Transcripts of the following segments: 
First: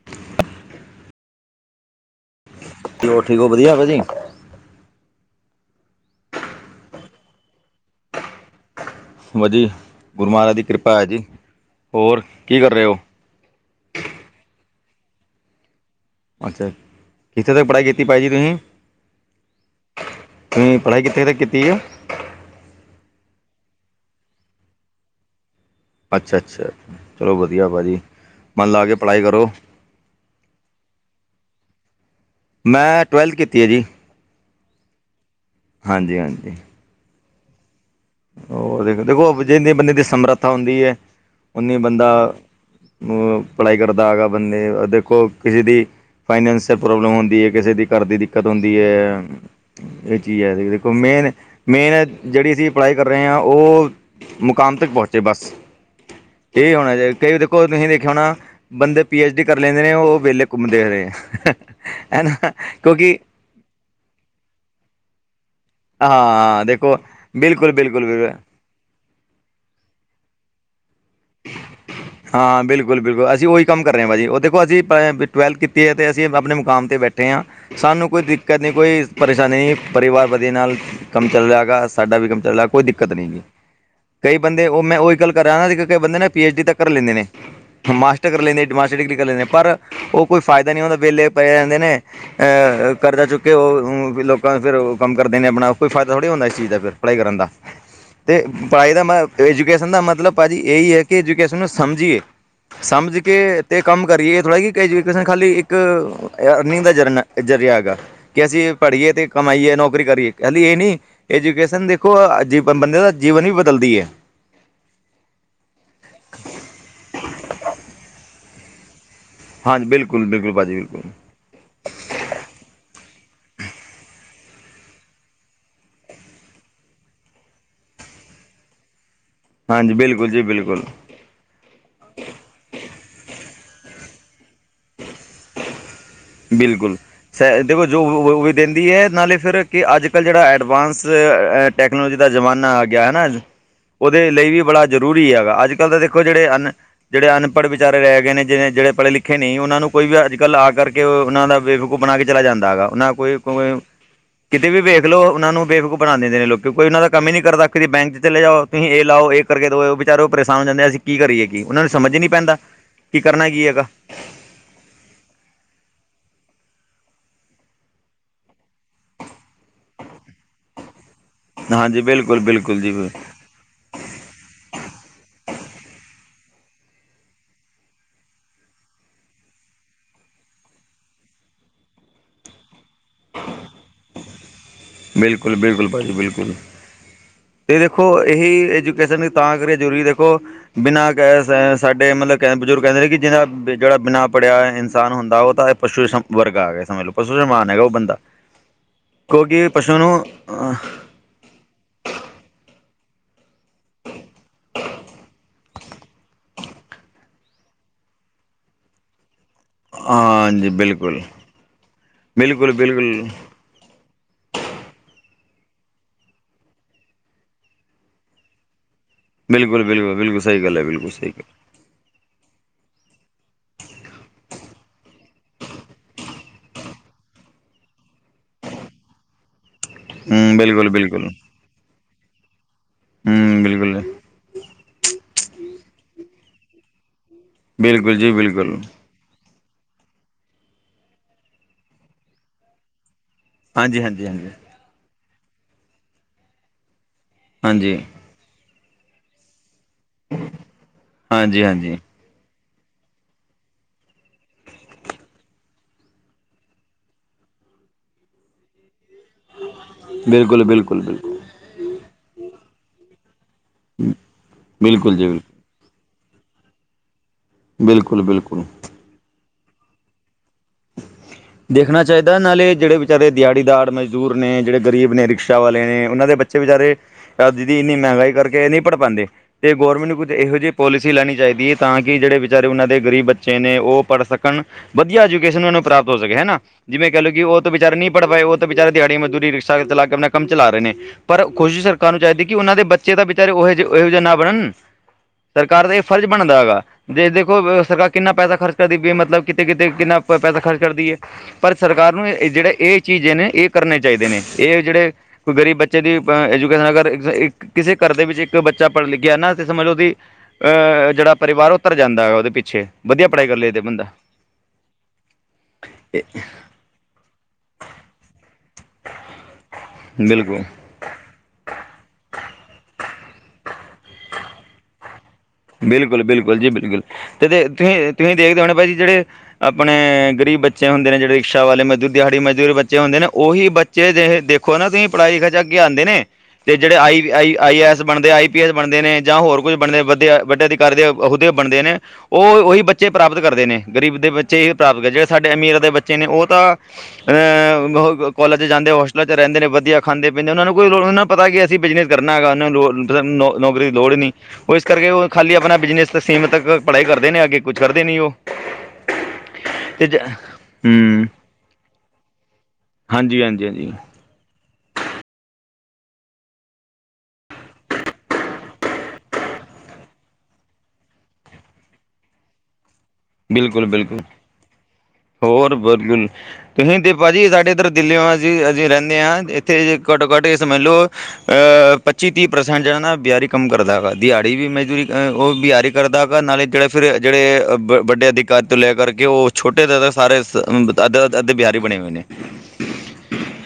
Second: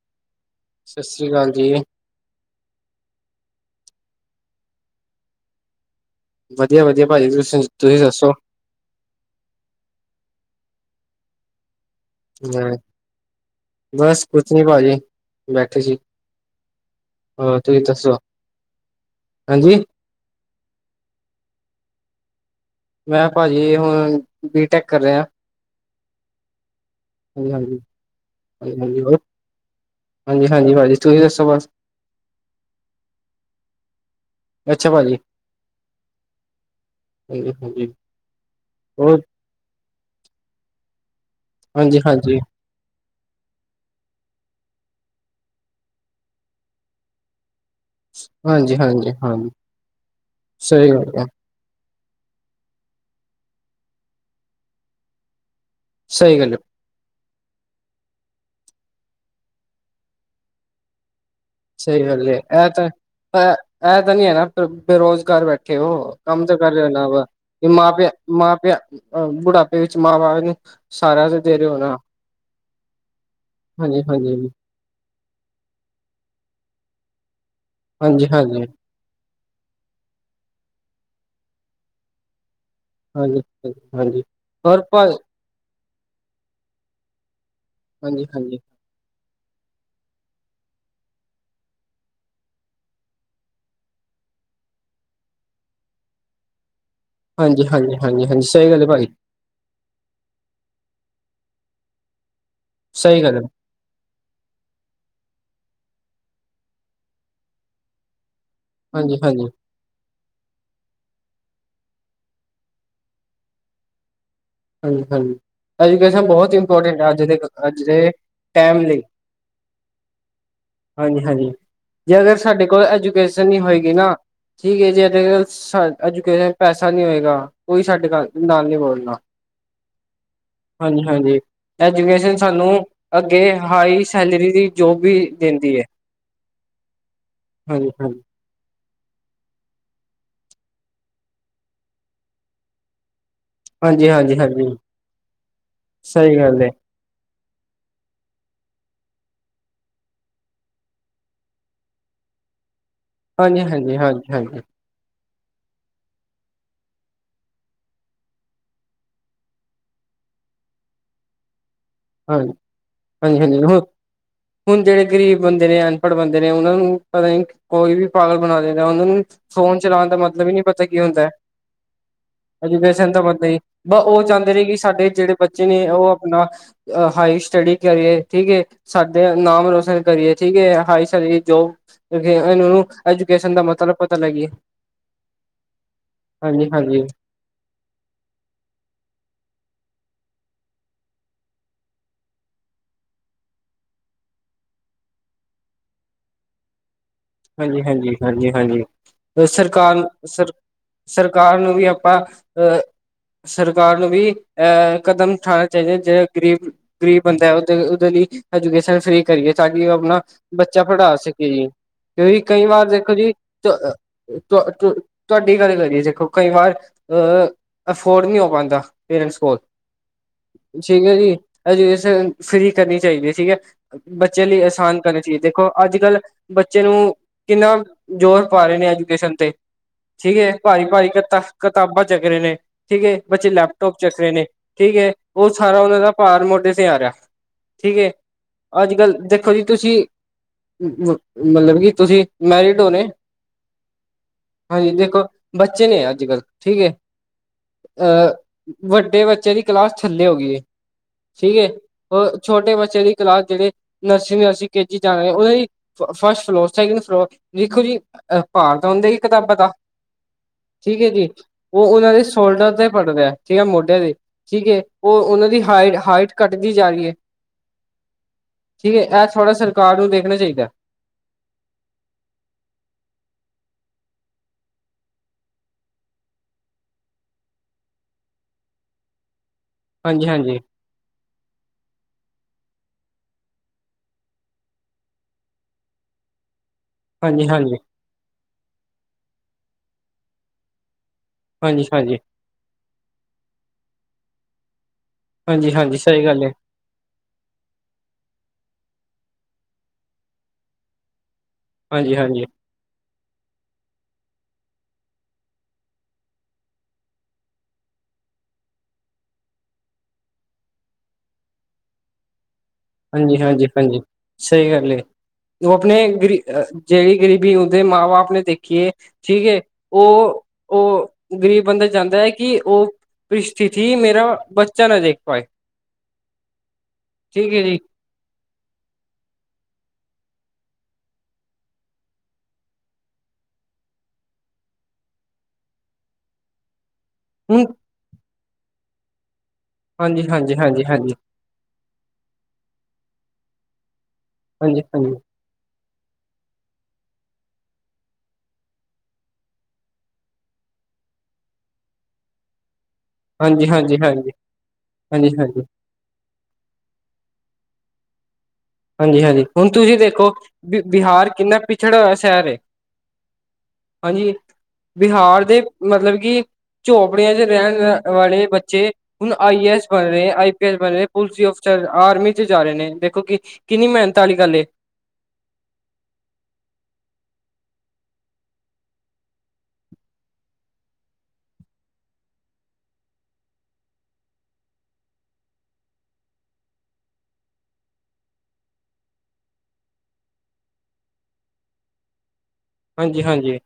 [inaudible] ਸਤਿ ਸ਼੍ਰੀ ਅਕਾਲ ਜੀ। ਤੇ ਹੋਰ ਠੀਕ ਹੋ ਵਧੀਆ ਭਾਜੀ। ਵਧੀਆ ਵਧੀਆ ਭਾਜੀ ਤੁਸੀਂ ਦੱਸੋ। ਵਧੀਆ ਜੀ ਗੁਰੂ ਮਹਾਰਾਜ ਦੀ ਕਿਰਪਾ ਹੈ, ਜੀ ਹੋਰ ਕੀ ਕਰ ਰਹੇ ਹੋ। ਬਸ ਕੁਛ ਨੀ ਪਾਜੀੇ ਬੈਠੇ ਸੀ। ਅੱਛਾ, ਕਿਥੇ ਹੋਰ ਤੱਕ ਤੁਸੀਂ ਪੜ੍ਹਾਈ ਕੀਤੀ ਦੱਸੋ ਪਾਜੀ ਤੁਸੀ? ਹਾਂਜੀ ਤੁਹੀ ਪੜ੍ਹਾਈ ਕਿੱਥੇ ਤੱਕ ਕੀਤੀ ਏ? ਮੈਂ ਪਾਜੀ ਹੁਣ ਬੀ ਟੈੱਕ ਕਰ ਰੇਆਂ। ਅੱਛਾ-ਅੱਛਾ ਚਲੋ ਹਾਂਜੀ ਵਧੀਆ ਹਾਂਜੀ ਪਾਜੀ ਮੰਨ ਲਾ ਕੇ ਪੜ੍ਹਾਈ ਕਰੋ। ਹਾਂਜੀ-ਹਾਂਜੀ ਪਾਜੀ ਤੁਸੀ ਦੱਸੋ ਬਸ। ਮੈਂ ਟਵੈਲਥ ਕੀਤੀ ਏ ਜੀ। ਅੱਛਾ ਪਾਜੀ। ਹਾਂਜੀ-ਹਾਂਜੀ। ਹਾਂਜੀ-ਹਾਂਜੀ‌। ਓ ਦੇਖ ਦੇਖੋ ਜਿੰਨੀੇ ਬੰਦੇ ਦੀ ਸਮਰੱਥਾ ਹੁੰਦੀ ਦੀ ਐ ਓਨੀੇ ਹਾਂਜੀ ਬੰਦਾ ਹਾਂਜੀ ਅ ਪੜ੍ਹਾਈ ਕਰਦਾ ਹੈਗਾ ਬੰਦੇ ਅ ਦੇਖੋ ਕਿਸੇ ਦੀ ਫਾਈਨੈਂਸਲ ਪ੍ਰੋਬਲਮ ਹੋਂਦੀ ਏ ਕਿਸੇ ਦੀ ਘਰ ਦੀ ਦਿੱਕਤ ਹਾਂਜੀ ਹੋਂਦੀ ਐ। ਹਾਂਜੀ ਹਾਂਜੀ ਐ ਚੀਜ਼ ਹੈਗੀ ਸਹੀ ਦੇਖੋ ਗੱਲ ਹੈ ਮੇਨ ਮੇਨ ਜੜੀ ਅਸੀ ਅਪਲਾਈ ਕਰ ਰਏ ਆਂ ਓ ਮੁਕਾਮ ਤੱਕ ਪਹੁੰਚੇ ਬਸ। ਸਈ ਗੱਲ ਏ। ਏਹੀ ਹੋਣਾ ਚਾਈ, ਕਈ ਵਾ ਦੇਖੋ ਨਹੀ ਦੇਖ਼ੇਆ ਹੋਣਾ ਬੰਦੇ ਪੀ ਐਚ ਡੀ ਕਰ ਲੈਂਦੇ ਨੇ ਓ ਵੇਲੇ ਘੁੰਮਦੇ ਵੇ। ਐ ਨਾ ਕਿਉਂਕਿ ਐ, ਐ ਤੇ ਨੀ ਹੈਗਾ ਬੇ ਬੇਰੁਜ਼ਗਾਰ ਬੈ ਠੇ ਓ ਕੰਮ ਤਾਂ ਹਾਂ ਕਰ ਰੇ ਓ ਦੇਖੋ ਨਾ ਵ ਕੇ ਬਿਲਕੁਲ ਮਾਂ ਬਿਲਕੁਲ ਪਿਆ, ਬਿਲਕੁਲ ਮਾਂ ਪਿਆ ਅ ਬੁਢਾਪੇ ਵਿੱਚ ਮਾਂ ਬਾਪ ਨੇ ਹਾਂ ਬਿਲਕੁਲ-ਬਿਲਕੁਲ ਅਸੀ ਓਈ ਕੰਮ ਕਰ ਹਾਂਜੀ ਰੇ ਆਂ ਪਾਜੀ। ਹਾਂਜੀ ਓ ਦੇਖੋ ਅਜੇ ਵੀ ਪਾਏਆ ਟਵੈਲਥ ਕੀਤੀ ਏ ਤੇ ਅਸੀ ਆਪਣੇ ਮੁਕਾਮ 'ਤੇ ਬੈਠੇ ਆਂ। ਸਾਨੂੰ ਕੋਈ ਹਾਂਜੀ ਦਿੱਕਤ ਹਾਂਜੀ ਨੀ ਕੋਈ ਪਰੇਸ਼ਾਨੀ ਨੀ। ਪਰਿਵਾਰ ਵਦੀਏ ਨਾਲ ਕੰਮ ਚੱਲ ਰਿਆ ਹੈਗਾ। ਸਾਡਾ ਵੀ ਕੰਮ ਚੱਲਦਾ ਕੋਈ ਦਿੱਕਤ ਨੀ ਜੀ। ਹਾਂਜੀ ਹਾਂਜੀ ਕਈ ਬੰਦੇ ਹੋਰ ਓ ਮੈਂ ਭਾਈ ਓਈ ਗੱਲ ਕਰਾਂ [unintelligible] ਤੇ ਬੰਦੇ ਨੇ ਪੀ ਐਚ ਡੀ ਤੱਕ ਕਰ ਲੇਂਦੇ ਨੇ, ਹਾਂਜੀ ਮਾਸਟਰ ਕਰ ਹਾਂਜੀ ਲੈਂਦੇ, ਮਾਸਟਰ ਦੀ ਡਿਗਰੀ ਕਰ ਲੈਂਦੇ ਪਰ ਓ ਕੋਈ ਫਾਇਦਾ ਨੀ ਓ ਨੇ ਵੇਲੇ ਪਏ ਰੇਂਦੇ ਨੇ। ਅ ਕਰਜ਼ਾ ਚੁੱਕ ਕੇ ਓ ਹੰ ਫਿਰ ਲੋਕਾਂ ਨੂੰ ਫਿਰ ਓ ਕੰਮ ਕਰਦੇ ਨੇ ਆਪਣਾ ਕੋਈ ਫਾਇਦਾ ਥੋੜ੍ਹੀ ਹੁੰਦਾ ਇਸ ਚੀਜ਼ ਦਾ ਫੇਰ। ਪੜ੍ਹਾਈ ਕਰਨ ਦਾ ਹਾਂਜੀ ਹਾਂਜੀ ਹਾਂਜੀ ਤੇ ਹਾਂਜੀ ਸਹੀ ਗੱਲ ਹੈ ਪੜ੍ਹਾਈ ਦਾ ਭਾਜੀ ਮੈਂ ਐਜੂਕੇਸਨ ਦਾ ਮਤਲਬ ਪਾਜੀ ਏਈ ਐ ਕਿ ਐਜੂਕੇਸਨ ਨੂੰ ਸਮਝੀਏ। ਸਮਝ ਸਹੀ ਗੱਲ ਕੇ ਹੈ ਤੇ ਕੰਮ ਕਰੀਏ। ਏ ਥੋੜ੍ਹਾ ਏ ਕਿ ਐਜੂਕੇਸਨ ਖਾਲੀ ਇੱਕ ਅ ਅਰਨਿੰਗ ਦਾ ਜਰਨਾ ਜ਼ਰੀਆ ਹੈਗੈ। ਕਿ ਅਸੀ ਵੀ ਪੜ੍ਹੀਏ ਹਾਂਜੀ ਤੇ ਹਾਂਜੀ ਕਮਾਈਏ, ਨੌਕਰੀ ਕਰੀਏ। ਕੈਂਦੀ ਏ ਨਈ ਐਜੂਕੇਸਨ ਦੇਖੋ ਅ ਜੀਪਨ ਬੰਦੇ ਦਾ ਜੀਵਨ ਵੀ ਬਦਲਦੀ ਏ। ਹਾਂਜੀ-ਹਾਂਜੀ ਐਜੂਕੇਸਨ ਬੋਹੋਤ ਇੰਪੋਰਟੈਂਟ ਐ ਅੱਜ ਦੇ, ਅੱਜ ਦੇ ਟੈਮ ਲਈ। ਹਾਂਜੀ, ਬਿਲਕੁਲ-ਬਿਲਕੁਲ ਪਾਜੀ ਬਿਲਕੁਲ। ਹਾਂਜੀ ਹਾਂਜੀ ਜੇ ਅਗਰ ਸਾਡੇ ਕੋਲ ਐਜੂਕੇਸ਼ਨ ਨੀ ਹੋਏਗੀ ਨਾ ਠੀਕ ਏ ਜੀ ਅੱਜ ਕੱਲ੍ਹ ਸਾਡ ਐਜੂਕੇਸ਼ਨ ਪੈਸਾ ਨੀ ਹੋਏਗਾ, ਕੋਈ ਸਾਡੇ ਘਾਰ ਨਾਲ ਨੀ ਬੋਲਣਾ ਹਾਂਜੀ, ਬਿਲਕੁਲ ਜੀ ਬਿਲਕੁਲ। ਹਾਂਜੀ-ਹਾਂਜੀ ਐਜੂਕੇਸਨ ਸਾਨੂੰ ਅੱਗੇ ਹਾਈ ਸੈਲਰੀ ਦੀ ਜੋਬ ਵੀ ਦਿੰਦੀ ਹੈ ਬਿਲਕੁਲ ਸ ਦੇਖੋ ਹਾਂਜੀ ਜੋ ਹਾਂਜੀ ਹੂਨ ਉਵਈ ਦੇਂਦੀ ਏ ਨਾਲੇ ਫਿਰ ਕਿ ਅੱਜ ਕੱਲ੍ਹ ਜੜਾ ਐਡਵਾਂਸ ਐ ਟੈਕਨੋਲੋਜੀ ਦਾ ਜ਼ਮਾਨਾ ਆ ਗਿਆ ਐ ਨਾ ਅੱਜ ਹਾਂਜੀ ਓਦੇ ਹਾਂਜੀ ਲਈ ਵੀ ਹਾਂਜੀ ਬੜਾ ਜ਼ਰੂਰੀ ਹੈਗਾ। ਅੱਜ ਕੱਲ੍ਹ ਤਾਂ ਦੇਖੋ ਸਹੀ ਜੜੇ ਗੱਲ ਹੈ ਅਨ ਜੜੇ ਅਨਪੜ੍ਹ ਵਿਚਾਰੇ ਰੈਗੇ ਨੇ, ਜਿਨੇ ਜੜੇ ਪੜੇ ਲਿੱ ਖ਼ੇ ਨੀ ਓਨਾਂ ਨੂੰ ਕੋਈ ਵੀ ਅੱਜ ਕੱਲ੍ਹ ਆ ਕਰਕੇ ਓਨਾਂ ਦਾ ਬੇਵਕੂਫ ਬਣਾ ਕੇ ਚਲਾ ਜਾਂਦਾ ਹੈਗਾ ਓਨਾ ਕੋਏ ਕੋ ਹਾਂਜੀ ਹਾਂਜੀ ਹਾਂਜੀ [unintelligible] ਹਾਂਜੀ ਕਿਤੇ ਵੀ ਵੇ ਦੇਖਲਓ ਉਹਨਾਂ ਨੂੰ ਬੇਫਕੂ ਬਣਾ ਦਿੰਦੇ ਲੋਕੀ, ਕੋਈ ਉਹਨਾਂ ਦਾ ਕੰਮ ਹੀ ਨੀ ਕਰਦਾ ਕਿ ਬੈਂਕ ਚਲੇ ਜਾਓ ਤੁਸੀਂ ਇਹ ਲਾਓ ਕਰਕੇ ਦੋ, ਵਿਚਾਰੇ ਪਰੇਸ਼ਾਨ ਹੋ ਜਾਂਦੇ ਅਸੀਂ ਕੀ ਕਰੀਏ ਕਿ ਉਹਨਾਂ ਨੂੰ ਸਮਝ ਹੀ ਨੀ ਹਾਂਜੀ ਪੈਂਦਾ, ਕੀ ਹਾਂਜੀ ਕਰਨਾ ਹਾਂਜੀ ਕੀ ਹੁਣ ਹੈਗਾ ਹੁਣ ਜਿਹੜੇ ਗ਼ਰੀਬ ਬੰਦੇ ਨੇ, ਅਨਪੜ੍ਹ ਬੰਦੇ ਨੇ, ਉਹਨਾਂ ਨੂੰ, ਪਤਾ ਕੋਈ ਵੀ ਪਾਗਲ ਬਣਾ ਦਿੰਦਾ, ਉਹਨਾਂ ਨੂੰ ਫੋਨ ਚਲਾਉਣ ਦਾ ਮਤਲਬ ਹੀ ਨਹੀਂ ਪਤਾ, ਕੀ ਹੁੰਦਾ ਹਾਂਜੀ ਬਿਲਕੁਲ ਬਿਲਕੁਲ ਜੀ ਐਜੂਕੇਸ਼ਨ ਤਾਂ ਬਤਲ ਬ ਉਹ ਚਾਹੁੰਦੇ ਰਹੇ ਕਿ ਸਾਡੇ ਜਿਹੜੇ ਬੱਚੇ ਨੇ ਉਹ ਆਪਣਾ, ਹਾਈ ਸਟੱਡੀ ਕਰੇ, ਠੀਕ ਹੈ ਸਾਡੇ ਨਾਮ ਰੋਸ਼ਨ ਕਰੀਏ ਠੀਕ ਹੈ, ਹਾਈ ਸਾ ਜੋਬ ਇਹ ਨੂੰ ਐਜੂਕੇਸ਼ਨ ਦਾ ਮਤਲਬ ਪਤਾ ਲੱਗੀ ਬਿਲਕੁਲ- ਬਿਲਕੁਲ ਭਾਜੀ ਬਿਲਕੁਲ ਹਾਂਜੀ ਤੇ ਦੇਖੋ, ਇਹੀ ਐਜੂਕੇਸ਼ਨ ਤਾਂ ਕਰੀ ਜ਼ਰੂਰੀ ਦੇਖੋ ਬਿਨਾਂ ਕ ਸਾਡੇ ਮਤਲਬ ਕਹ ਬਜ਼ੁਰਗ ਕਹਿੰਦੇ ਨੇ ਕਿ ਜਿਹਦਾ, ਜਿਹੜਾ ਬਿਨਾ ਪੜ੍ਹਿਆ ਇਨਸਾਨ ਹੁੰਦਾ ਉਹ ਤਾਂ ਪਸ਼ੂ ਸੰਭ ਵਰਗਾ ਆ ਗਿਆ ਸਮਝ ਲਓ ਪਸ਼ੂ ਸਮਾਨ ਹਾਂਜੀ- ਹੈਗਾ ਉਹ ਹਾਂਜੀ, ਬੰਦਾ ਹਾਂਜੀ' ਹਾਂਜੀ ਕਿਉਂਕਿ ਪਸ਼ੂ ਸਰਕਾਰ ਨੂੰ ਸਰ ਸਰਕਾਰ ਨੂੰ ਵੀ ਆਪਾਂ, ਅਹ ਸਰਕਾਰ ਨੂੰ ਵੀ, ਅਹ ਕਦਮ ਉਠਾਉਣਾ ਚਾਹੀਦਾ ਜਿਹੜੇ ਗਰੀਬ ਗ਼ਰੀਬ ਬੰਦਾ ਉਹਦੇ ਉਹਦੇ ਲਈ ਐਜੂਕੇਸ਼ਨ ਫਰੀ ਕਰੀਏ ਤਾਂ ਕਿ ਉਹ ਆਪਣਾ ਹਾਂਜੀ ਬੱਚਾ ਪੜ੍ਹਾ ਬਿਲਕੁਲ ਸਕੇ ਜੀ ਕਿਹੀ, ਕਈ ਬਿਲਕੁਲ ਵਾਰ ਦੇਖੋ ਬਿਲਕੁਲ ਜੀ ਤੁਹਾਡੀ ਗੱਲ ਕਰੀਏ, ਦੇਖੋ ਕਈ ਵਾਰ, ਅਹ! ਅਫੋਰਡ ਨਹੀਂ ਹੋ ਪਾਉਂਦਾ, ਪੇਰੈਂਟਸ ਕੋਲ, ਬਿਲਕੁਲ ਬਿਲਕੁਲ ਬਿਲਕੁਲ ਸਹੀ ਗੱਲ ਠੀਕ ਬਿਲਕੁਲ ਹੈ ਸਹੀ ਜੀ ਗੱਲ ਐਜੂਕੇਸ਼ਨ ਫਰੀ ਕਰਨੀ ਚਾਹੀਦੀ ਹੈ ਠੀਕ ਹੈ ਬੱਚੇ ਲਈ ਅਸਾਨ ਕਰਨਾ ਚਾਹੀਏ, ਦੇਖੋ ਅੱਜ- ਕੱਲ੍ਹ ਬ ਬੱਚੇ ਨੂੰ, ਕਿੰਨਾ ਜ਼ੋਰ ਪਾ ਰਹੇ ਨੇ ਐਜੂਕੇਸ਼ਨ ਤੇ, ਠੀਕ ਹੈ ਹੂੰ ਬਿਲਕੁਲ ਭਾਰੀ- ਭਾਰੀ ਬਿਲਕੁਲ ਕਰਤਾ ਕਿਤਾਬਾਂ ਚੱਕ ਰਹੇ ਨੇ, ਠੀਕ ਹੈ ਬੱਚੇ ਹੂੰ ਲੈਪਟੋਪ ਬਿਲਕੁਲ ਚੱਕ ਰਹੇ ਨੇ, ਠੀਕ ਹੈ ਉਹ ਸਾਰਾ ਉਹਨਾਂ ਦਾ ਭਾਰ ਮੋਢੇ ਤੇ ਆ ਰਿਹਾ, ਠੀਕ ਹੈ, ਬਿਲਕੁਲ ਜੀ ਬਿਲਕੁਲ ਅੱਜ- ਕੱਲ ਦੇਖੋ ਜੀ ਤੁਸੀਂ, ਮਤਲਬ ਕੀ ਤੁਸੀਂ ਮੈਰਿਡ ਹੋਣੇ ਹਾਂਜੀ -ਹਾਂਜੀ -ਹਾਂਜੀ ਹਾਂਜੀ, ਦੇਖੋ ਬੱਚੇ ਨੇ ਅੱਜ-ਕੱਲ, ਠੀਕ ਹੈ ਹਾਂਜੀ ਅ ਵੱਡੇ ਬੱਚੇ ਦੀ ਕਲਾਸ ਥੱਲੇ ਹੋ ਗਈ ਹੈ, ਠੀਕ ਹਾਂਜੀ ਹੈ ਹਾਂਜੀ ਉਹ, ਛੋਟੇ ਬੱਚੇ ਦੀ ਕਲਾਸ ਜਿਹੜੇ ਨਰਸਈ ਨਰਸ ਕੇ ਜੀ ਜਾਣ ਉਹ ਫਸਟ ਫਲੋਰ, ਸੈਕਿੰਡ ਫਲੋਰ, ਦੇਖੋ ਜੀ ਅਹ ਭਾਰ ਦਾ ਹੁੰਦਾ ਹੀ ਕਿਤਾਬਾਂ ਦਾ ਬਿਲਕੁਲ ਬਿਲਕੁਲ ਠੀਕ ਹੈ ਜੀ, ਬਿਲਕੁਲ ਉਹ ਉਹਨਾਂ ਦੇ ਸ਼ੋਲਡਰ ਤੇ ਪੜ ਰਿਹਾ ਠੀਕ ਮੋਢਿਆਂ ਦੇ, ਠੀਕ ਹੈ ਬਿਲਕੁਲ ਉਹ ਜੀ ਬਿਲਕੁਲ ਉਹਨਾਂ ਦੀ ਹਾਈ ਹਾਈਟ ਘੱਟਦੀ ਜਾ ਰਹੀ ਹੈ ਬਿਲਕੁਲ -ਬਿਲਕੁਲ ਠੀਕ ਹੈ, ਇਹ ਥੋੜ੍ਹਾ ਸਰਕਾਰ ਨੂੰ ਦੇਖਣਾ ਚਾਹੀਦਾ ਹ [inaudible] ਦੇਖਣਾ ਚਾਹੀਦਾ, ਨਾਲੇ ਜਿਹੜੇ ਵਿਚਾਰੇ ਦਿਹਾੜੀਦਾਰ, ਮਜ਼ਦੂਰ ਨੇ, ਜਿਹੜੇ ਗ਼ਰੀਬ ਨੇ, ਰਿਕਸ਼ਾ ਵਾਲੇ ਨੇ ਉਹਨਾਂ ਦੇ ਬ ਬੱਚੇ ਵਿਚਾਰੇ ਇੰਨੀ ਮਹਿੰਗਾਈ ਕਰਕੇ ਨਹੀਂ ਪੜ੍ਹ ਪਾਉਂਦੇ, ਤੇ ਗੌਰਰਮੈਂਟ ਨੂੰ ਹਾਂਜੀ ਕੁੱਝ ਇਹੋ ਹਾਂਜੀ ਜਿਹੇ ਪੋਲਿਸੀ ਲੈਣੀ ਚਾਹੀਦੀ ਹੈ ਤਾਂ ਕਿ ਜਿਹੜੇ ਵਿਚਾਰੇ ਉਹਨਾਂ ਦੇ ਗਰੀਬ ਬੱਚੇ ਨੇ ਉਹ ਪੜ੍ਹ ਸਕਣ ਵਧੀਆ ਜੇ ਕਿਸੇ ਨੂੰ ਪ੍ਰਾਪਤ ਹੋ ਸਕੇ ਹਨਾ, ਜਿਵੇਂ ਕਹਿ ਲਓ ਕਿ ਹਾਂਜੀ ਉਹ ਤੋਂ ਹਾਂਜੀ ਵਿਚਾਰੇ ਨਹੀਂ ਪੜ ਪਾਏ ਉਹ ਵਿਚਾਰੇ ਦਿਹਾੜੀ ਮਜ਼ਦੂਰੀ ਰਿਕਸ਼ਾ ਚਲਾ ਕੇ ਆਪਣਾ ਕੰਮ ਚਲਾ ਰਹੇ ਨੇ, ਪਰ ਕੋਸ਼ਿਸ਼ ਹਾਂਜੀ ਸਰਕਾਰ ਹਾਂਜੀ ਨੂੰ ਚਾਹੀਦੀ ਕਿ ਕਿ ਉਹਨਾਂ ਦੇ ਬੱਚੇ ਤਾਂ ਵਿਚਾਰੇ ਉਹੋ ਜਿ, ਇਹੋ ਜਿਹੇ ਨਾ ਬਣਨ, ਹਾਂਜੀ ਸਰਕਾਰ ਦਾ ਹਾਂਜੀ ਇਹ ਸਹੀ ਫਰਜ਼ ਗੱਲ ਹੈ ਬਣਦਾ ਹੈਗਾ ਜੇ ਦੇਖੋ ਸਰਕਾਰ ਕਿੰਨਾ ਪੈਸਾ ਖਰਚ ਕਰਦੀ, ਵੀ ਮਤਲਬ ਕਿੱਤੇ ਕਿਤੇ ਕਿੰਨਾ ਪ ਪੈਸਾ ਖਰਚ ਕਰਦੀ ਏ ਪਰ ਸਰਕਾਰ ਹਾਂਜੀ ਨੂੰ ਹਾਂਜੀ ਜਿਹੜੇ ਇਹ ਚੀਜ਼ ਨੇ, ਇਹ ਕਰਨੇ ਚਾਹੀਦੇ ਨੇ, ਇਹ ਜਿਹੜੇ ਕੋਈ ਗਰੀਬ ਬੱਚੇ ਦੀ, ਐਜੂਕੇਸ਼ਨ ਅਗਰ ਇਕ ਕਿਸੇ ਘਰ ਦੇ ਵਿੱਚ ਇੱਕ ਬੱਚਾ ਪੜ੍ਹ ਲਿਖਿਆ ਨਾ, ਤੇ ਸਮਝ ਉਹਦੀ। ਅਹ ਜਿਹੜਾ ਪਰਿਵਾਰ ਉੱਤਰ ਜਾਂਦਾ, ਉਹਦੇ ਪਿੱਛੇ ਵਧੀਆ ਹਾਂਜੀ ਪੜ੍ਹਾਈ ਕਰ ਹਾਂਜੀ ਲਦੇ ਹਾਂਜੀ ਬੰਦਾ। ਸਹੀ ਗੱਲ ਏ, ਉਹ ਆਪਣੇ ਗਰੀ ਜਿਹੜੀ ਗਰੀਬੀ ਉਹਦੇ ਮਾਂ ਬਾਪ ਨੇ ਦੇਖੀ ਏ। ਠੀਕ, ਉਹ ਬਿਲਕੁਲ ਉਹ। ਗ਼ਰੀਬ ਬੰਦਾ ਚਾਹੁੰਦਾ ਹੈ, ਕਿ ਉਹ ਸਥਿਤੀ ਮੇਰਾ ਬੱਚਾ ਨਾ ਦੇਖ ਪਾਏ। ਬਿਲਕੁਲ ਬਿਲਕੁਲ ਜੀ ਬਿਲਕੁਲ ਤੇ ਠੀਕ ਹੈ ਜੀ ਤੁਸੀਂ ਤੁਸੀਂ ਦੇਖਦੇ ਹੋਣੇ ਭਾਜੀ ਜਿਹੜੇ ਆਪਣੇ ਗਰੀਬ ਬੱਚੇ ਹੁੰਦੇ ਨੇ, ਜਿਹੜੇ ਰਿਕਸ਼ਾ ਵਾਲੇ ਮਜ਼ਦੂਰ, ਦਿਹਾੜੀ ਮਜ਼ਦੂਰ ਬੱਚੇ ਹੁੰਦੇ ਨੇ ਉਹੀ ਬ ਚ ਦੇਖੋ ਨਾ ਤੁਸੀਂ ਪੜ੍ਹਾਈ ਖਚਾੱ ਆਉਂਦੇ ਨੇ ਤੇ ਜਿਹੜੇ ਆਈ ਆਈ ਹੁਣ ਆਈ ਐ ਐੱਸ ਬਣਦੇ, ਆਈ ਪੀ ਐੱਸ ਬਣਦੇ ਨੇ ਜਾਂ ਹੋਰ ਕੁੱਝ ਬਣਦੇ ਹਾਂਜੀ ਵਧੀਆ। ਹਾਂਜੀ ਹਾਂਜੀ ਹਾਂਜੀ ਉਹਦੇ ਬਣਦੇ ਨੇ ਉਹ ਉਹੀ ਬੱਚੇ ਪ੍ਰਾਪਤ ਕਰਦੇ ਨੇ, ਗਰੀਬ ਦੇ ਬੱਚੇ ਹੀ ਹਾਂਜੀ ਪ੍ਰਾਪਤ ਕਰ ਹਾਂਜੀ ਜਿਹੜੇ। ਸਾਡੇ ਅਮੀਰ ਦੇ ਬੱਚੇ ਨੇ ਉਹ ਤਾਂ ਅ ਕਾਲਜ਼ ਚ ਜਾਂਦੇ, ਹੋਸਟਲਾਂ ਚ ਰਹਿੰਦੇ ਨੇ ਵਧੀਆ ਖਾਂਦੇ ਪੀਂਦੇ, ਉਹਨਾਂ ਨੂੰ ਕੋਈ ਲੋ ਨੂੰ ਪਤਾ ਕੀ ਅਸੀਂ ਬਿਜਨਸ ਕਰਨਾ ਹੈਗਾ, ਉਹਨਾਂ ਨੂੰ ਲੋ ਹਾਂਜੀ ਨੌਕਰੀ ਦੀ ਹਾਂਜੀ ਲੋੜ ਹੀ ਹਾਂਜੀ ਨਹੀਂ। ਉਹ ਇਸ ਕਰਕੇ ਉਹ ਹਾਂਜੀ ਹਾਂਜੀ ਬਿਜਨਸ ਸੀਮਤ ਤੱਕ ਪੜ੍ਹਾਈ ਕਰਦੇ ਨੇ, ਅੱਗੇ ਕੁਛ ਕਰਦੇ ਨੀ ਉਹ ਹਾਂਜੀ ਹਾਂਜੀ ਹੁਣ ਤੁਸੀਂ ਤੇ ਜ- ਦੇਖੋ ਹੂੰ ਬਿਹਾਰ ਕਿੰਨਾ ਪਿਛੜਾ ਹੋਇਆ ਸ਼ਹਿਰ ਏ। ਹਾਂਜੀ ਹਾਂਜੀ ਹਾਂਜੀ। ਬਿਹਾਰ ਦੇ ਮਤਲਬ ਕਿ ਝੋਪੜੀਆਂ ਚ ਰਹਿਣ ਵਾਲੇ ਬੱਚੇ ਹੁਣ ਆਈ ਏ ਐੱਸ ਬਣ ਰਹੇ, ਆਈ ਪੀ ਐਸ ਬਣ ਰ, ਪੁਲਿਸ ਅਫਰ, ਆਰਮੀ ਚ ਜਾ ਰਹੇ ਨੇ ਕਿ ਬਿਲਕੁਲ ਕਿੰਨੀ ਮਿਹਨਤ ਬਿਲਕੁਲ ਵਾਲੀ ਗੱਲ ਏ ਹੋਰ ਬਕੁ ਤੁਸੀਂ ਦੇ ਭਾਜੀ ਸਾਡੇ ਇੱਧਰ ਦਿੱਲੀ ਹੋ ਜੀ ਅਸੀਂ ਰਹਿੰਦੇ ਹਾਂ। ਇੱਥੇ ਜੇ ਘੱਟੋ ਘੱਟ ਸਮ ਮੰਨ ਲਓ ਅਹ ਪੱਚੀ ਤੀਹ ਪ੍ਰਸੈਂਟ ਜਿਹੜਾ ਨਾ ਬਹਾਰੀ ਕੰਮ ਕਰਦਾ ਹੈਗਾ, ਦਿਹਾੜੀ ਵੀ ਮਜ਼ਦੂਰੀ ਉਹ ਬਾਰੀ ਕਰਦਾ ਹੈ, ਗਗਾ ਨਾਲੇ ਜਿਹੜਾ ਫਿਰ ਜਿਹੜੇ ਵੱਡੇ ਅਧਿਕਾਰ ਤੋਂ ਲੈ ਕਰਕੇ ਉਹ ਛੋਟੇ ਤਾਂ ਸਾਰੇ ਦਾਦਾ ਦਾਦੀ ਬਿਆਰੀ ਬਣੀ ਹੋਈ ਨੇ। ਹਾਂਜੀ ਹਾਂਜੀ।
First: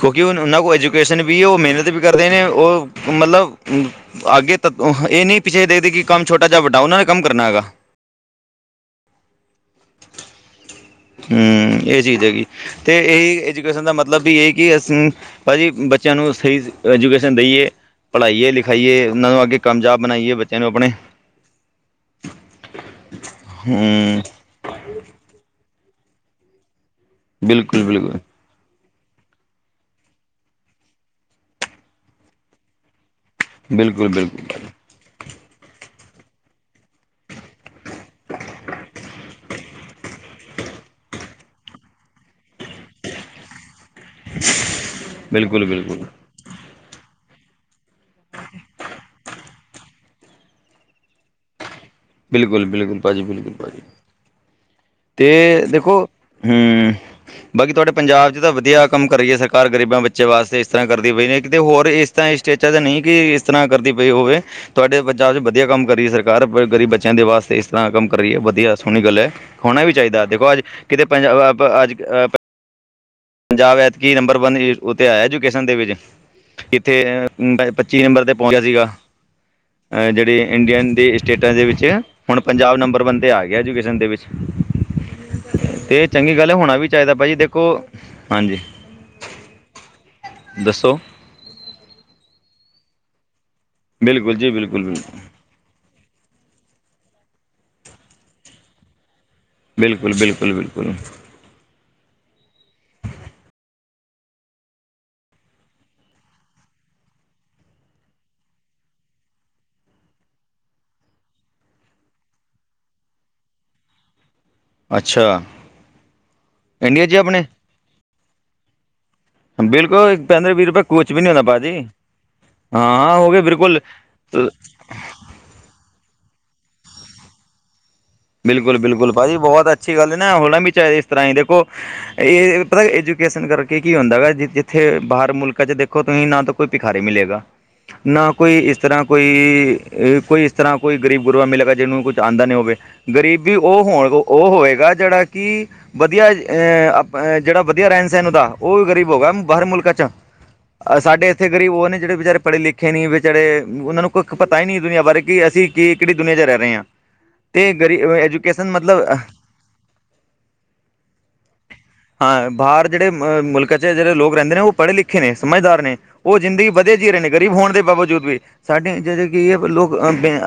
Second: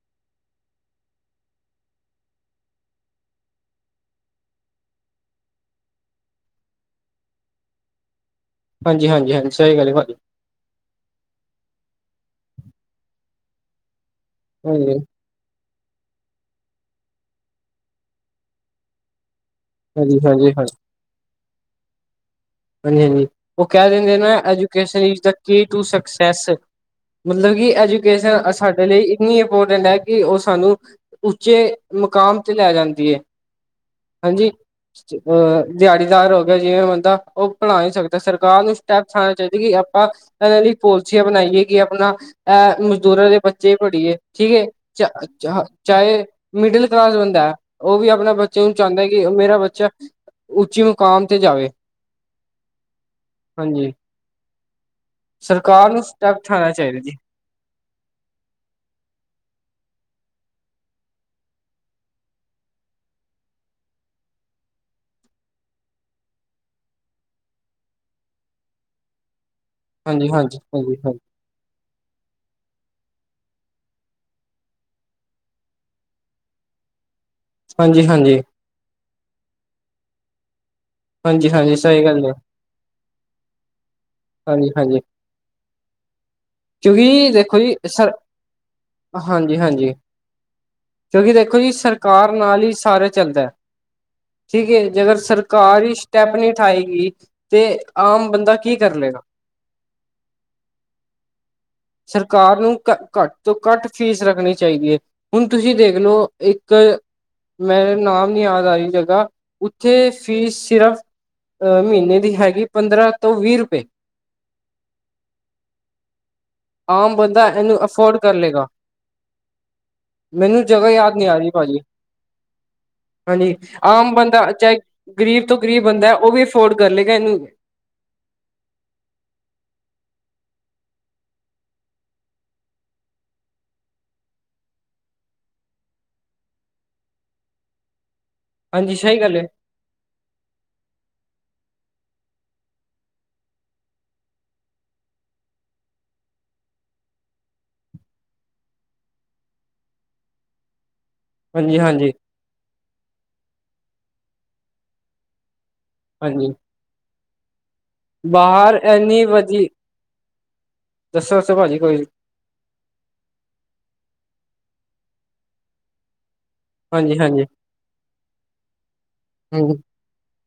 ਕਿਉਂਕਿ ਉਹਨਾਂ ਕੋਲ ਐਜੂਕੇਸ਼ਨ ਵੀ, ਉਹ ਮਿਹਨਤ ਵੀ ਕਰਦੇ ਨੇ। ਉਹ ਮਤਲਬ ਅੱਗੇ ਤਾਂ ਇਹ ਨਹੀਂ ਪਿੱਛੇ ਦੇਖਦੇ ਕਿ ਕੰਮ ਛੋਟਾ ਜਿਹਾ ਵੱਡਾ ਉਹਨਾਂ ਨੇ ਕੰਮ ਕਰਨਾ ਹੈਗਾ। ਹਾਂਜੀ ਹਾਂਜੀ ਹਾਂਜੀ, ਸਹੀ ਗੱਲ ਹੈ ਭਾਜ਼ੀ। ਹਮ ਇਹ ਚੀਜ਼ ਹੈਗੀ, ਤੇ ਇਹੀ ਐਜੂਕੇਸ਼ਨ ਦਾ ਮਤਲਬ ਵੀ ਇਹ ਕਿ ਹਾਂਜੀ ਅਸੀਂ ਭਾਜੀ ਬੱਚਿਆਂ ਨੂੰ ਸਹੀ ਐਜੂਕੇਸ਼ਨ ਦੇਈਏ, ਪੜ੍ਹਾਈਏ ਲਿਖਾਈਏ, ਉਹਨਾਂ ਨੂੰ ਅੱਗੇ ਕਾਮਯਾਬ ਹਾਂਜੀ ਬਣਾਈਏ ਹਾਂਜੀ ਬੱਚਿਆਂ ਨੂੰ ਹਾਂਜੀ ਆਪਣੇ। ਹਾਂਜੀ ਹਾਂਜੀ, ਉਹ ਕਹਿ ਦਿੰਦੇ ਹੂੰ ਨਾ educations is key to success. ਮਤਲਬ ਕਿ ਬਿਲਕੁਲ ਬਿਲਕੁਲ ਐਜੂਕੇਸ਼ਨ ਅਸੀਂ ਸਾਡੇ ਲਈ ਇੰਨੀ ਇੰਪੋਰਟੈਂਟ ਹੈ, ਕਿ ਉਹ ਸਾਨੂੰ ਉੱਚੇ ਮੁਕਾਮ ਤੇ ਲੈ ਜਾਂਦੀ ਹੈ। ਬਿਲਕੁਲ, ਹਾਂਜੀ ਬਿਲਕੁਲ। ਦਿਹਾੜੀਦਾਰ ਹੋ ਗਿਆ, ਜਿਵੇਂ ਬੰਦਾ ਉਹ ਬਣਾ ਨਹੀਂ ਸਕਦਾ। ਸਰਕਾਰ ਨੂੰ ਸਟੈਪ ਆਣੇ ਚਾਹੀਦਾ, ਕਿ ਆਪਾਂ ਇਹਨਾਂ ਲਈ ਪੋਲਸੀਆਂ ਬਣਾਈਏ, ਕਿ ਆਪਣਾ ਇਹ ਮਜ਼ਦੂਰਾਂ ਦੇ ਬੱਚੇ ਪੜ੍ਹੀਏ ਠੀਕ ਹੈ, ਚ ਬਿਲਕੁਲ ਬਿਲਕੁਲ ਚਾਹੇ ਮਿਡਲ ਕਲਾਸ ਬੰਦਾ ਹੈ, ਉਹ ਵੀ ਆਪਣਾ ਬੱਚੇ ਨੂੰ ਚਾਹੁੰਦਾ ਹੈ। ਕਿ ਮੇਰਾ ਬੱਚਾ ਉੱਚੀ ਮੁਕਾਮ ਤੇ ਜਾਵੇਂ ਬਿਲਕੁਲ, ਬਿਲਕੁਲ, ਭਾਜੀ, ਬਿਲਕੁਲ। ਤੇ ਸਰਕਾਰ ਦੇਖੋ, ਨੂੰ ਸਟੈਪ ਉਠਾਉਣਾ ਹਮ। ਚਾਹੀਦਾ ਜੀ ਬਾਕੀ ਤੁਹਾਡੇ ਪੰਜਾਬ 'ਚ ਤਾਂ ਵਧੀਆ ਕੰਮ ਕਰੀ ਹੈ। ਸਰਕਾਰ ਗਰੀਬਾਂ ਬੱਚੇ ਵਾਸਤੇ ਇਸ ਤਰ੍ਹਾਂ ਕਰਦੀ ਹੋਈ ਨੇ ਕਿਤੇ ਹੋਰ ਇਸ ਤਾਂ ਇਸਟੇਚਾਂ ਤੇ ਨਹੀਂ। ਕਿ ਇਸ ਤਰ੍ਹਾਂ ਕਰਦੀ ਪਈ ਹੋਵੇ, ਤੁਹਾਡੇ ਪੰਜਾਬ ਚ ਵਧੀਆ ਕੰਮ ਕਰੀਏ ਸਰਕਾਰ ਪਰ ਗਰੀਬ ਬੱਚੇ ਬੱਚਿਆਂ ਦੇ ਵਾਸਤੇ ਇਸ ਤਰ੍ਹਾਂ ਕੰਮ ਕਰ ਰਹੀ ਹੈ, ਵਧੀਆ ਸੋਹਣੀ ਗੱਲ ਹੈ। ਹੋਣਾ ਵੀ ਚਾਹੀਦਾ, ਹਾਂਜੀ ਦੇਖੋ ਹਾਂਜੀ ਅੱਜ ਹਾਂਜੀ ਕਿਤੇ ਪੰਜ ਹਾਂਜੀ ਅੱਜ ਅ ਪੰਜਾਬ ਐਤਕੀ ਨੰਬਰ ਵਨ ਉੱਥ ਆਇਆ, ਐਜੂਕੇਸ਼ਨ ਦੇ ਵਿੱਚ ਜੱਥੇ ਪੱਚੀ ਨੰਬਰ ਹਾਂਜੀ 'ਤੇ ਪਹੁੰਚਿਆ ਸੀਗਾ, ਜਿਹੜੇ ਇੰਡੀਅਨ ਦੀ ਹਾਂਜੀ ਸਟੇਟਾਂ ਦੇ ਹਾਂਜੀ ਵਿੱਚ, ਸਹੀ ਗੱਲ ਹੈ ਹੁਣ ਪੰਜਾਬ ਨੰਬਰ ਵਨ ਤੇ ਆ ਗਿਆ। ਐਜੂਕੇਸ਼ਨ ਦੇ ਵਿੱਚ ਹਾਂਜੀ-ਹਾਂਜੀ ਤੇ ਚੰਗੀ ਗੱਲ ਹੋਣਾ ਵੀ ਚਾਹੀਦਾ ਕਿਉਂਕਿ ਭਾਜੀ ਦੇਖੋ, ਜੀ ਸਰ ਹਾਂਜੀ ਹਾਂਜੀ-ਹਾਂਜੀ ਦੱਸੋ? ਕਿਉਂਕਿ ਦੇਖੋ ਜੀ ਸਰਕਾਰ ਨਾਲ ਹੀ ਸਾਰਾ ਚੱਲਦਾ, ਬਿਲਕੁਲ ਜੀ ਠੀਕ ਹੈ, ਬਿਲਕੁਲ ਜੇ ਕਰ ਬਿਲਕੁਲ ਸਰ ਕਾਰ ਹੀ ਸਟੈਪ ਨੀ ਠਾਏਗੀ ਤੇ ਆਮ ਬੰਦਾ ਕੀ ਕਰ ਲਏਗਾ। ਬਿਲਕੁਲ, ਬਿਲਕੁਲ, ਬਿਲਕੁਲ। ਸਰਕਾਰ ਨੂੰ ਘ ਘੱਟ ਤੋਂ ਘੱਟ ਫੀਸ ਰੱਖਣੀ ਚਾਹੀਦੀ ਹੈ। ਹੁਣ, ਤੁਸੀਂ ਦੇਖਲਓ ਇੱਕ, ਮੈ ਨਾਮ ਨੀ ਯਾਦ ਆ ਰਹੀ, ਜਗ੍ਹਾ ਉੱਥੇ ਫੀਸ ਸਿਰਫ ਅਹ ਮਹੀਨੇ ਦੀ ਹੈਗੀ। ਪੰਦਰਾਂ ਤੋਂ ਵੀਹ ਰੁਪਏ ਅੱਛਾ। ਇੰਡੀਆ ਆਮ ਜੀ ਆਪਣੇ ਬੰਦਾ ਇਹਨੂੰ ਅਫੋਰਡ ਕਰ ਲਏਗਾ। ਬਿਲਕੁਲ ਮੈਨੂੰ ਵੀਹ ਰੁਪਏ ਜਗ੍ਹਾ ਕੁਛ ਯਾਦ ਵੀ ਨਹੀਂ ਆ ਹੁੰਦਾ ਰਹੀ, ਭਾਜੀ ਹਾਂ ਹਾਂ ਹੋ ਗਏ ਹਾਂਜੀ, ਬਿਲਕੁਲ ਆਮ ਬੰਦਾ ਚਾਹੇ ਗ਼ਰੀਬ ਤੋਂ ਗਰੀਬ ਬੰਦਾ ਉਹ ਵੀ ਅਫੋਰਡ ਕਰ ਲਏਗਾ। ਇਹਨੂੰ ਬਿਲਕੁਲ, ਬਿਲਕੁਲ ਭਾਜੀ ਬਹੁਤ ਅੱਛੀ ਗੱਲ ਨਾ ਹੋਣਾ ਵੀ ਚਾਹੀਦਾ। ਇਸ ਤਰ੍ਹਾਂ ਹੀ ਦੇਖੋ, ਇਹ ਪਤਾ ਐਜੂਕੇਸ਼ਨ ਕਰਕੇ ਕੀ ਹੁੰਦਾ, ਜਿੱਥੇ ਬਾਹਰ ਮੁਲਕਾਂ ਚ ਦੇਖੋ ਤੁਸੀਂ ਨਾ ਤਾਂ ਕੋਈ ਭਿਖਾਰੇ ਮਿਲੇਗਾ। ਨਾ ਕੋਈ ਇਸ ਹਾਂਜੀ ਤਰ੍ਹਾਂ ਸਹੀ ਕੋਈ ਗੱਲ ਹੈ ਇਹ ਕੋਈ ਇਸ ਤਰ੍ਹਾਂ ਕੋਈ ਗਰੀਬ ਗੁਰੂਬ ਮਿਲੇਗਾ। ਜਿਹਨੂੰ ਕੁਛ ਆਉਂਦਾ ਨੀ ਹੋਵੇ, ਗ਼ਰੀਬੀ ਉਹ ਹੋਣ ਉਹ ਹੋਵੇਗਾ, ਜਿਹੜਾ ਕਿ ਵਧੀਆ ਅਹ ਜਿਹੜਾ ਵਧੀਆ ਰਹਿਣ ਸਹਿਣ ਉਹਦਾ ਉਹ ਵੀ ਗ਼ਰੀਬ ਹੋ ਗਿਆ, ਬਾਹਰ ਮੁਲਕਾਂ ਚ ਸਾਡੇ ਇੱਥੇ ਗਰੀਬ ਹਾਂਜੀ ਉਹ ਨੇ ਹਾਂਜੀ ਜਿਹੜੇ ਵਿਚਾਰੇ ਪੜ੍ਹੇ ਲਿਖੇ ਨੀ, ਵਿਚਾਰੇ ਉਹਨਾਂ ਨੂੰ ਕੋ ਪਤਾ ਹੀ ਨਹੀਂ ਦੁਨੀਆ ਬਾਰੇ ਕਿ ਅਸੀਂ ਕਿ ਕਿਹੜੀ ਦੁਨੀਆਂ ਚ ਹਾਂਜੀ ਰਹਿ ਰਹੇ ਹਾਂ, ਤੇ ਗਰੀ ਐਜੂਕੇਸ਼ਨ ਬਾਹਰ ਮਤਲਬ ਐੰਨੀ ਵਧੀਆ, ਦੱਸੋੱ ਦਸੋ ਭਾਜੀ ਕੋਈ ਹਾਂ ਬਾਹਰ ਜਿਹੜੇ ਮੁਲਕਾਂ ਚ ਜਿਹੜੇ ਲੋਕ ਰਹਿੰਦੇ ਨੇ, ਉਹ ਪੜ੍ਹੇ ਲਿਖੇ ਨੇ ਸਮਝਦਾਰ ਨੇ, ਉਹ ਜ਼ਿੰਦਗੀ ਵਧੇ ਜੀ ਹਾਂਜੀ ਰਹੇ ਨੇ ਹਾਂਜੀ ਗਰੀਬ ਹੋਣ ਦੇ ਬਾਵਜੂਦ ਵੀ ਸਾਡੇ ਜਿਦੇ ਕੀ ਹੈ ਹਾਂਜੀ। ਲੋਕ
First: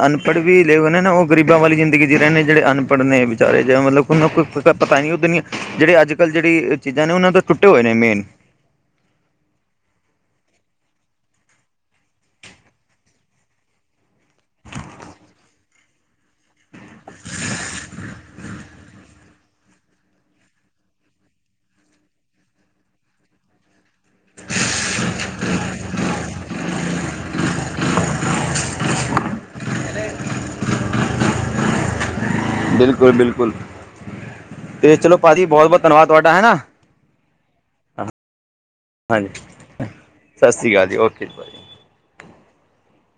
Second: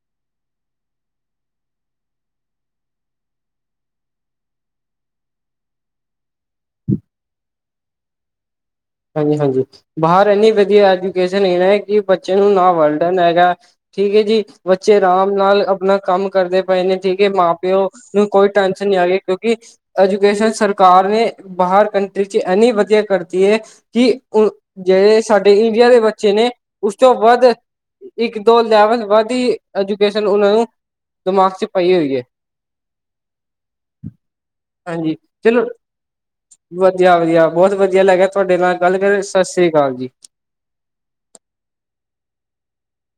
ਅਨਪੜ੍ਹ ਵੀ ਲ ਉਹ ਨੇ ਨਾ ਉਹ ਗਰੀਬਾਂ ਵਾਲੀ ਜਿੰਦ ਜੀ ਰਹੇ ਨੇ ਜਿਹੜੇ ਅਨਪੜ੍ਹ ਨੇ ਵਿਚਾਰੇ ਜਾਂ ਮਤਲਬ ਉਹਨੂੰ ਪਤਾ ਨ ਨਹੀਂ ਉੱਦ ਜਿਹੜੇ ਅੱਜ ਕੱਲ੍ਹ ਜਿਹੜੀ ਚੀਜ਼ਾਂ ਨੇ ਉਹਨਾਂ ਦੇ ਟੁੱਟੇ ਹੋਏ ਨੇ ਮੇਨ ਹਾਂਜੀ ਹਾਂਜੀ, ਬਾਹਰ ਇੰਨੀ ਵਧੀਆ ਐਜੂਕੇਸ਼ਨ ਏ ਨਾ ਕਿ ਬੱਚੇ ਨੂੰ ਨਾ ਬਰਡਨ ਹੈਗਾ। ਠੀਕ ਹੈ ਜੀ, ਬੱਚੇ ਆਰਾਮ ਨਾਲ ਆਪਣਾ ਕੰਮ ਕਰਦੇ ਪਏ ਨੇ, ਠੀਕ ਹੈ, ਮਾਂ ਪਿਓ ਨੂੰ ਕੋਈ ਟੈਂਨਸ਼ਨ ਨਹੀਂ ਆ‌‌ ਰਹੀ ਕਿਉਂਕਿ ਐਜੂਕੇਸ਼ਨ ਸਰਕਾਰ ਨੇ ਬਾਹਰ ਕੰਟਰੀ ਚ ਐੰਨੀ ਵਧੀਆ ਕਰਤੀ ਹੈ। ਕਿ ਜਿਹੜੇ ਸਾਡੇ ਇੰਡੀਆ ਦੇ ਬੱਚੇ ਨੇ ਉਸ ਤੋਂ ਵੱਧ ਇੱਕ ਦੋ ਲੈਵਲ ਵੱਧ ਹੀ ਐਜੂਕੇਸ਼ਨ ਉਹਨਾਂ ਨੂੰ ਦਿਮਾਗ ਚ ਪਾਈ ਹੋਈ ਹੈ। ਬਿਲਕੁਲ-ਬਿਲਕੁਲ। ਹਾਂਜੀ। ਚਲੋ ਵਧੀਆ-ਵਧੀਆ ਬਹੁਤ ਵਧੀਆ ਲੱਗਿਆ ਤੁਹਾਡੇ ਨਾਲ। ਗੱਲ ਕਰ ਹਾਂਜੀ। ਸਤਿ ਸ੍ਰੀ ਅਕਾਲ ਜੀ। ਸਤਿ ਸ਼੍ਰੀ ਅਕਾਲ ਜੀ, ਓਕੇ ਜੀ, ਭਾਅ ਜੀ